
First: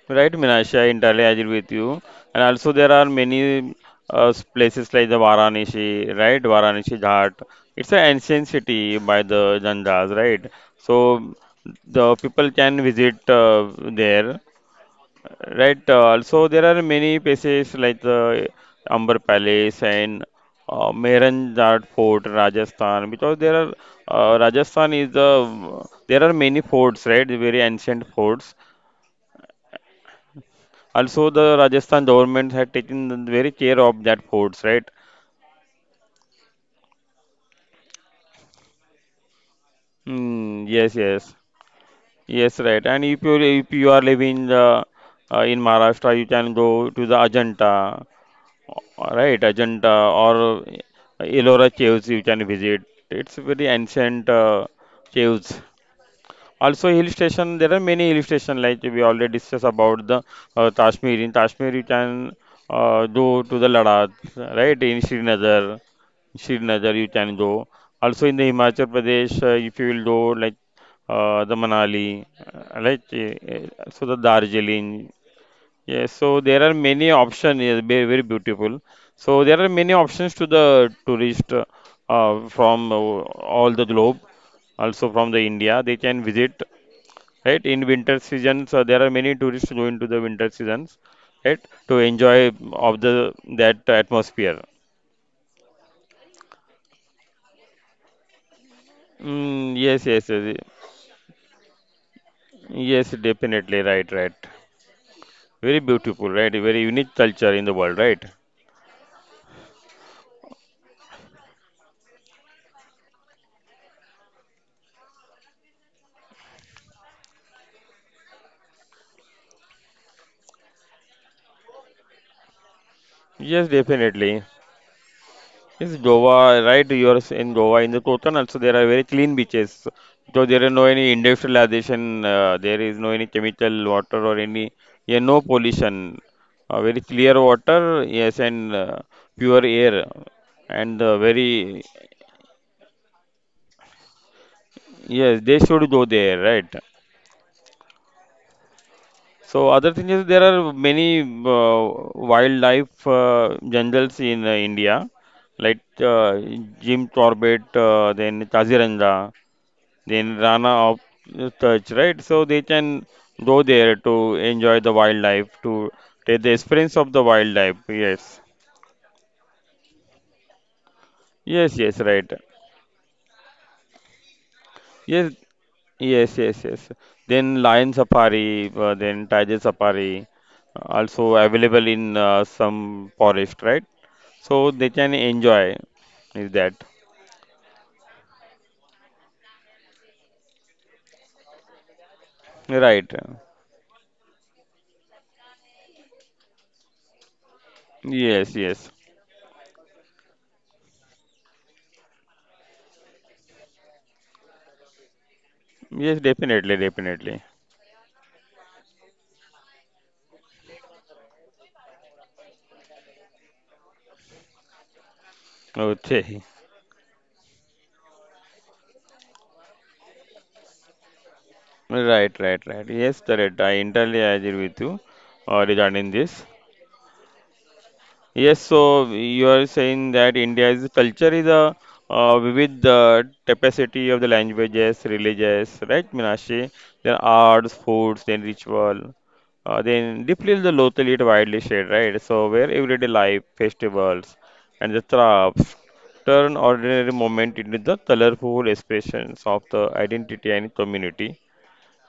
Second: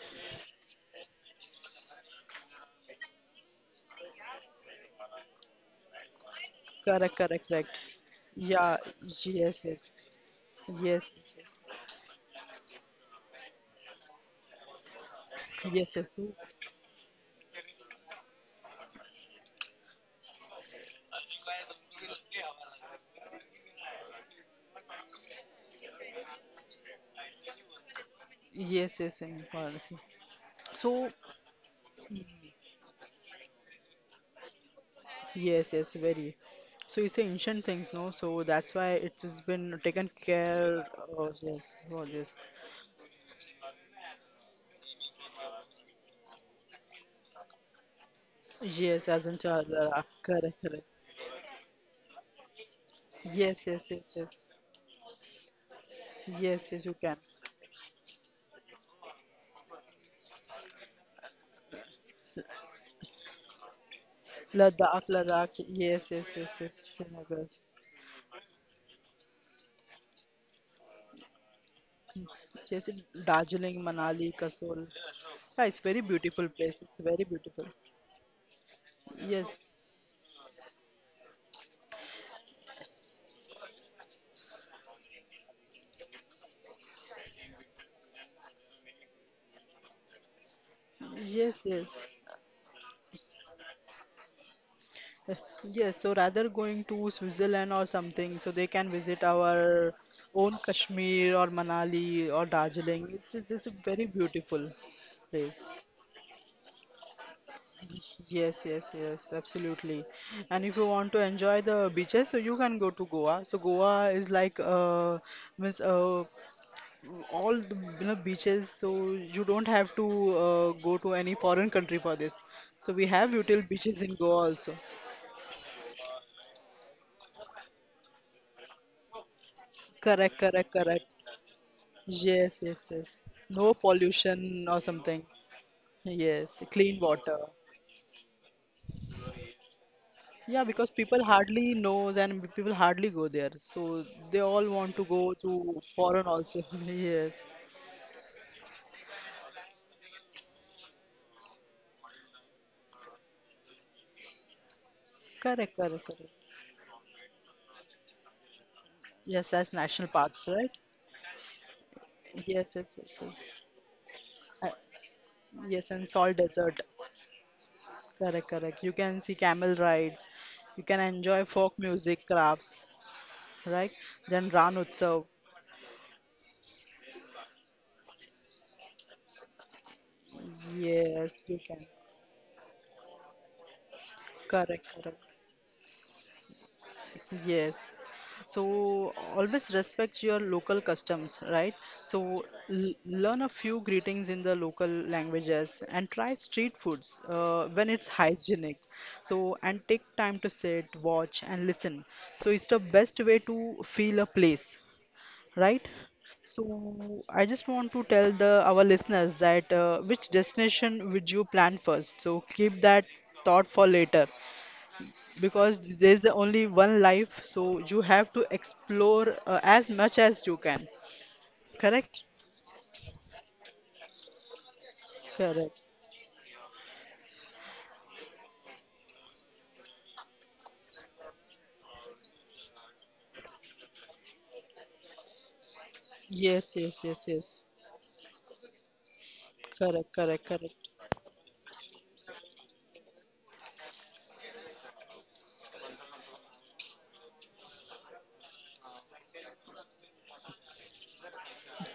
Speaker 1: Right, Minasha, I entirely agree with you. And also, there are many places like the Varanasi, right? Varanasi Ghat. It's an ancient city by the Janjas, right? So the people can visit there. Right. Also, there are many places like the Amber Palace and Mehrangarh Fort, Rajasthan. Because there are Rajasthan is the there are many forts, right? Very ancient forts. Also, the Rajasthan government had taken very care of that forts, right?
Speaker 2: yes, yes, very. So it's a ancient things, no? So that's why it has been taken
Speaker 1: Mm,
Speaker 2: care
Speaker 1: yes, yes,
Speaker 2: of. Yes, oh, yes,
Speaker 1: yes, right. And if you are living in Maharashtra, you can go to the Ajanta.
Speaker 2: yes, as in
Speaker 1: Right, Ajanta or
Speaker 2: Correct, correct.
Speaker 1: Ellora caves you can visit. It's
Speaker 2: Yes,
Speaker 1: very
Speaker 2: yes, yes,
Speaker 1: ancient
Speaker 2: yes,
Speaker 1: caves.
Speaker 2: yes, yes. You
Speaker 1: Also, hill
Speaker 2: can.
Speaker 1: station. There are many hill station like we already discussed about the Kashmir. In Kashmir, you can go to the Ladakh, right? In
Speaker 2: Ladakh, Ladakh.
Speaker 1: Srinagar,
Speaker 2: Yes, yes, yes, yes.
Speaker 1: Srinagar you can go.
Speaker 2: Srinagar.
Speaker 1: Also in the Himachal Pradesh, if you will go like the Manali,
Speaker 2: Yes, in Darjeeling,
Speaker 1: so the
Speaker 2: Manali,
Speaker 1: Darjeeling.
Speaker 2: Kasol. Yeah, it's very
Speaker 1: Yes, so
Speaker 2: beautiful
Speaker 1: there are
Speaker 2: place. It's
Speaker 1: many
Speaker 2: very beautiful.
Speaker 1: options. Yes, very, very beautiful. So
Speaker 2: Yes,
Speaker 1: there are many options to the tourist from all the globe, also from the India. They can visit, right? In winter seasons, there are many tourists go into the winter seasons, right?
Speaker 2: yes,
Speaker 1: To
Speaker 2: yes.
Speaker 1: enjoy of the that atmosphere.
Speaker 2: Yes, yes. So rather going to Switzerland or something, so they can visit
Speaker 1: Mm,
Speaker 2: our
Speaker 1: yes, yes, yes,
Speaker 2: own Kashmir or Manali or
Speaker 1: yes,
Speaker 2: Darjeeling. It's a
Speaker 1: definitely. Right,
Speaker 2: very
Speaker 1: right.
Speaker 2: beautiful place.
Speaker 1: Very beautiful, right? Very unique culture in the world, right?
Speaker 2: Yes, yes, yes, absolutely. And if you want to enjoy the beaches, so you can go to Goa. So Goa is like means all the you know beaches. So you don't have to go to any foreign country for this. So we have
Speaker 1: Yes,
Speaker 2: beautiful beaches in
Speaker 1: definitely.
Speaker 2: Goa also.
Speaker 1: Yes, Goa, right? You are in Goa. In the Kotan also, there are very clean beaches. So
Speaker 2: Correct,
Speaker 1: there is
Speaker 2: correct,
Speaker 1: no any
Speaker 2: correct.
Speaker 1: industrialization.
Speaker 2: Yes,
Speaker 1: There is
Speaker 2: yes,
Speaker 1: no any
Speaker 2: yes.
Speaker 1: chemical
Speaker 2: No
Speaker 1: water or any,
Speaker 2: pollution or
Speaker 1: yeah,
Speaker 2: something.
Speaker 1: no pollution.
Speaker 2: Yes,
Speaker 1: Very
Speaker 2: clean
Speaker 1: clear
Speaker 2: water.
Speaker 1: water, yes, and pure air,
Speaker 2: Yeah,
Speaker 1: and
Speaker 2: because people
Speaker 1: very
Speaker 2: hardly knows and people hardly go there. So they all want to
Speaker 1: yes,
Speaker 2: go
Speaker 1: they should
Speaker 2: to
Speaker 1: go
Speaker 2: foreign
Speaker 1: there, right?
Speaker 2: also. Yes.
Speaker 1: So other thing is there are many wildlife jungles in India, like
Speaker 2: Correct, correct, correct.
Speaker 1: Jim Corbett, then Kaziranga.
Speaker 2: Yes, as national
Speaker 1: Then
Speaker 2: parks, right?
Speaker 1: Rana of touch, right? So they
Speaker 2: Yes,
Speaker 1: can
Speaker 2: yes, yes, yes.
Speaker 1: go there to enjoy
Speaker 2: Uh,
Speaker 1: the wildlife, to
Speaker 2: yes, and
Speaker 1: take
Speaker 2: salt
Speaker 1: the
Speaker 2: desert.
Speaker 1: experience of the wildlife. Yes,
Speaker 2: Correct, correct. You can see camel rides. You can enjoy
Speaker 1: yes,
Speaker 2: folk
Speaker 1: yes, right.
Speaker 2: music crafts, right? Then Ran
Speaker 1: Yes,
Speaker 2: Utsav.
Speaker 1: yes, yes, yes. Then lion safari, then tiger safari, also
Speaker 2: Yes, you
Speaker 1: available
Speaker 2: can.
Speaker 1: in some forest, right? So they
Speaker 2: Correct,
Speaker 1: can
Speaker 2: correct.
Speaker 1: enjoy. Is that
Speaker 2: Yes. So always respect your local customs, right? So
Speaker 1: right?
Speaker 2: learn a few greetings in the local languages and try street foods when it's
Speaker 1: Yes,
Speaker 2: hygienic.
Speaker 1: yes,
Speaker 2: So and take time to sit, watch, and listen. So it's the best way to feel a place, right?
Speaker 1: yes, definitely,
Speaker 2: So
Speaker 1: definitely.
Speaker 2: I just want to tell the our listeners that which destination would you plan first? So keep that thought for later because there's
Speaker 1: Okay.
Speaker 2: only one life, so you have to explore as much as you can.
Speaker 1: Right,
Speaker 2: Correct?
Speaker 1: right, right. Yes, correct. I entirely agree with you
Speaker 2: Correct.
Speaker 1: regarding this. Yes, so you are saying that India's culture is a vivid tapestry of the languages, religions, right, Minashi?
Speaker 2: Yes, yes,
Speaker 1: Then
Speaker 2: yes,
Speaker 1: arts,
Speaker 2: yes.
Speaker 1: foods, then ritual,
Speaker 2: Correct,
Speaker 1: then deeply
Speaker 2: correct,
Speaker 1: the
Speaker 2: correct.
Speaker 1: local it widely shared, right? So where everyday life, festivals, and the crafts turn ordinary moment into the colorful expressions of the identity and community,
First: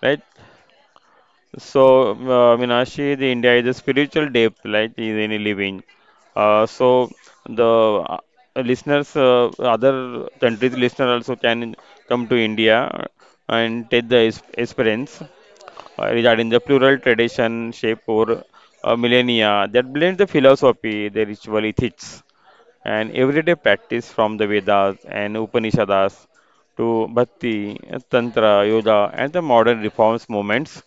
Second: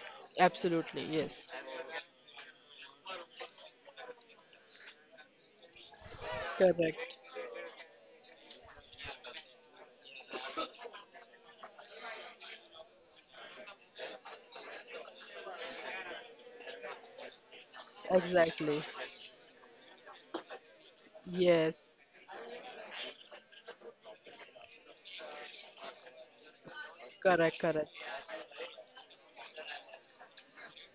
Speaker 1: right?
Speaker 2: Absolutely, yes.
Speaker 1: So, Meenakshi, the India is a spiritual depth, like is any living. So
Speaker 2: Correct.
Speaker 1: the uh, listeners, other countries' listener also can come to India and take the experience regarding the plural tradition shape over
Speaker 2: Exactly.
Speaker 1: millennia that blends the philosophy, the ritual
Speaker 2: Yes.
Speaker 1: ethics, and everyday practice from the Vedas and Upanishads to
Speaker 2: Correct,
Speaker 1: Bhakti,
Speaker 2: correct.
Speaker 1: Tantra, Yoga, and the modern reforms movements,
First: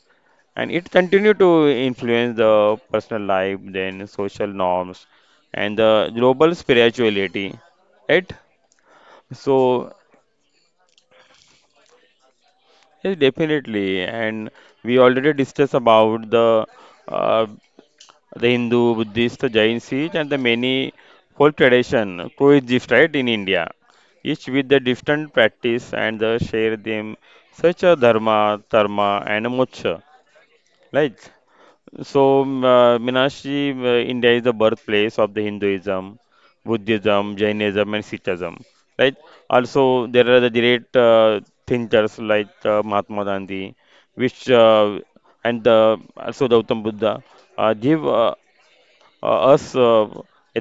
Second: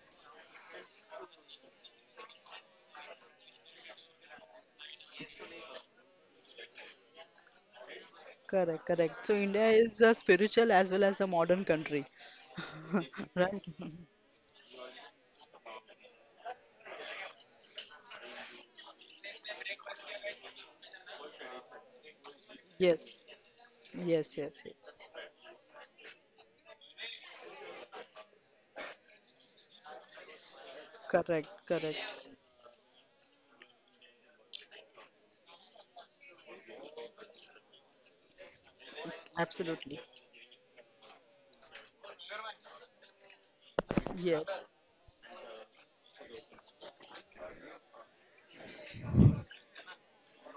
Speaker 1: and it continue to influence the personal life, then social norms and the global spirituality, right?
Speaker 2: Correct, correct. So India
Speaker 1: So
Speaker 2: is a spiritual as well as a modern country.
Speaker 1: yes,
Speaker 2: Right?
Speaker 1: definitely, and we already discussed about uh, the Hindu, Buddhist, the Jain, Sikh, and the many folk tradition coexist, right,
Speaker 2: Yes.
Speaker 1: in India,
Speaker 2: Yes,
Speaker 1: each
Speaker 2: yes,
Speaker 1: with the
Speaker 2: yes.
Speaker 1: different practice and the share them, such a dharma and moksha, right?
Speaker 2: Correct, correct.
Speaker 1: So, Meenakshi, India is the birthplace of the Hinduism, Buddhism, Jainism, and Sikhism. Right? Also,
Speaker 2: Absolutely.
Speaker 1: there are the great thinkers like Mahatma Gandhi, which
Speaker 2: Yes.
Speaker 1: and also Gautam Buddha give us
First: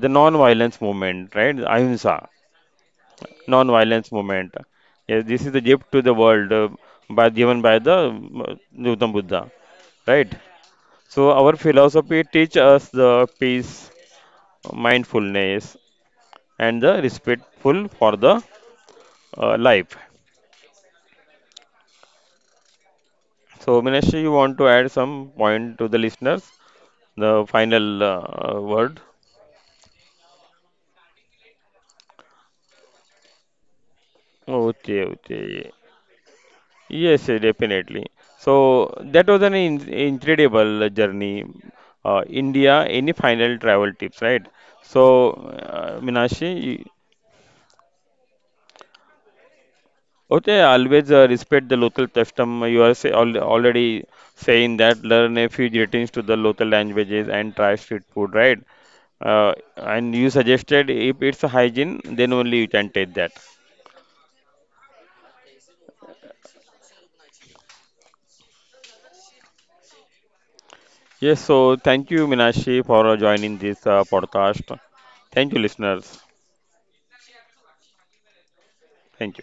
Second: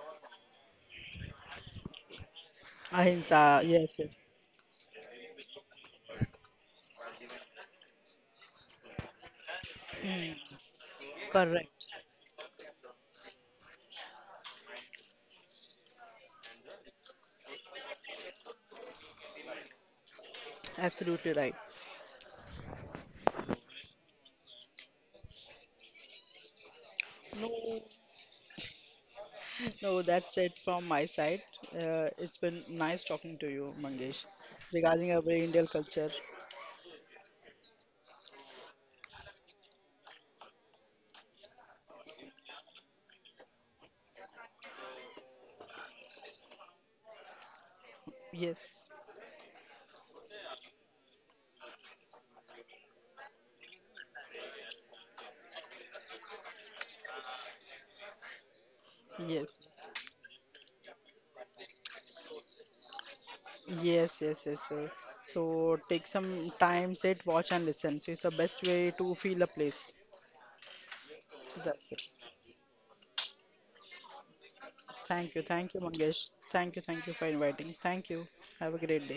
Speaker 1: the non-violence movement, right? Ahimsa,
Speaker 2: Ahimsa. Yes,
Speaker 1: non-violence
Speaker 2: yes.
Speaker 1: movement. Yes, this is the gift to the world by given by the Gautam Buddha,
Speaker 2: Mm.
Speaker 1: right? So our
Speaker 2: Correct.
Speaker 1: philosophy teach us the peace, mindfulness, and the respectful for the life.
Speaker 2: Absolutely right.
Speaker 1: So Minash, you want to add some point to the listeners? The
Speaker 2: No,
Speaker 1: final word.
Speaker 2: no, that's it from my side. It's been nice talking to you, Mangesh,
Speaker 1: Okay,
Speaker 2: regarding our Indian
Speaker 1: okay.
Speaker 2: culture.
Speaker 1: Yes, yes, definitely. So that was an in incredible journey. India, any final travel tips, right? So, Minashi,
Speaker 2: Yes,
Speaker 1: okay, always respect the local custom. You are say, al already saying that learn a few greetings to the local languages and try street food, right?
Speaker 2: yes,
Speaker 1: And you suggested if it's a hygiene, then only you can take that.
Speaker 2: yes, yes, yes, sir. So take some time, sit, watch, and listen. So it's the best way to feel a place.
Speaker 1: Yes,
Speaker 2: So
Speaker 1: so
Speaker 2: that's it.
Speaker 1: thank you, Minashi, for joining this podcast. Thank you,
Speaker 2: Thank you, Mangesh.
Speaker 1: listeners.
Speaker 2: Thank you for inviting. Thank you. Have a great day.
Speaker 1: Thank you.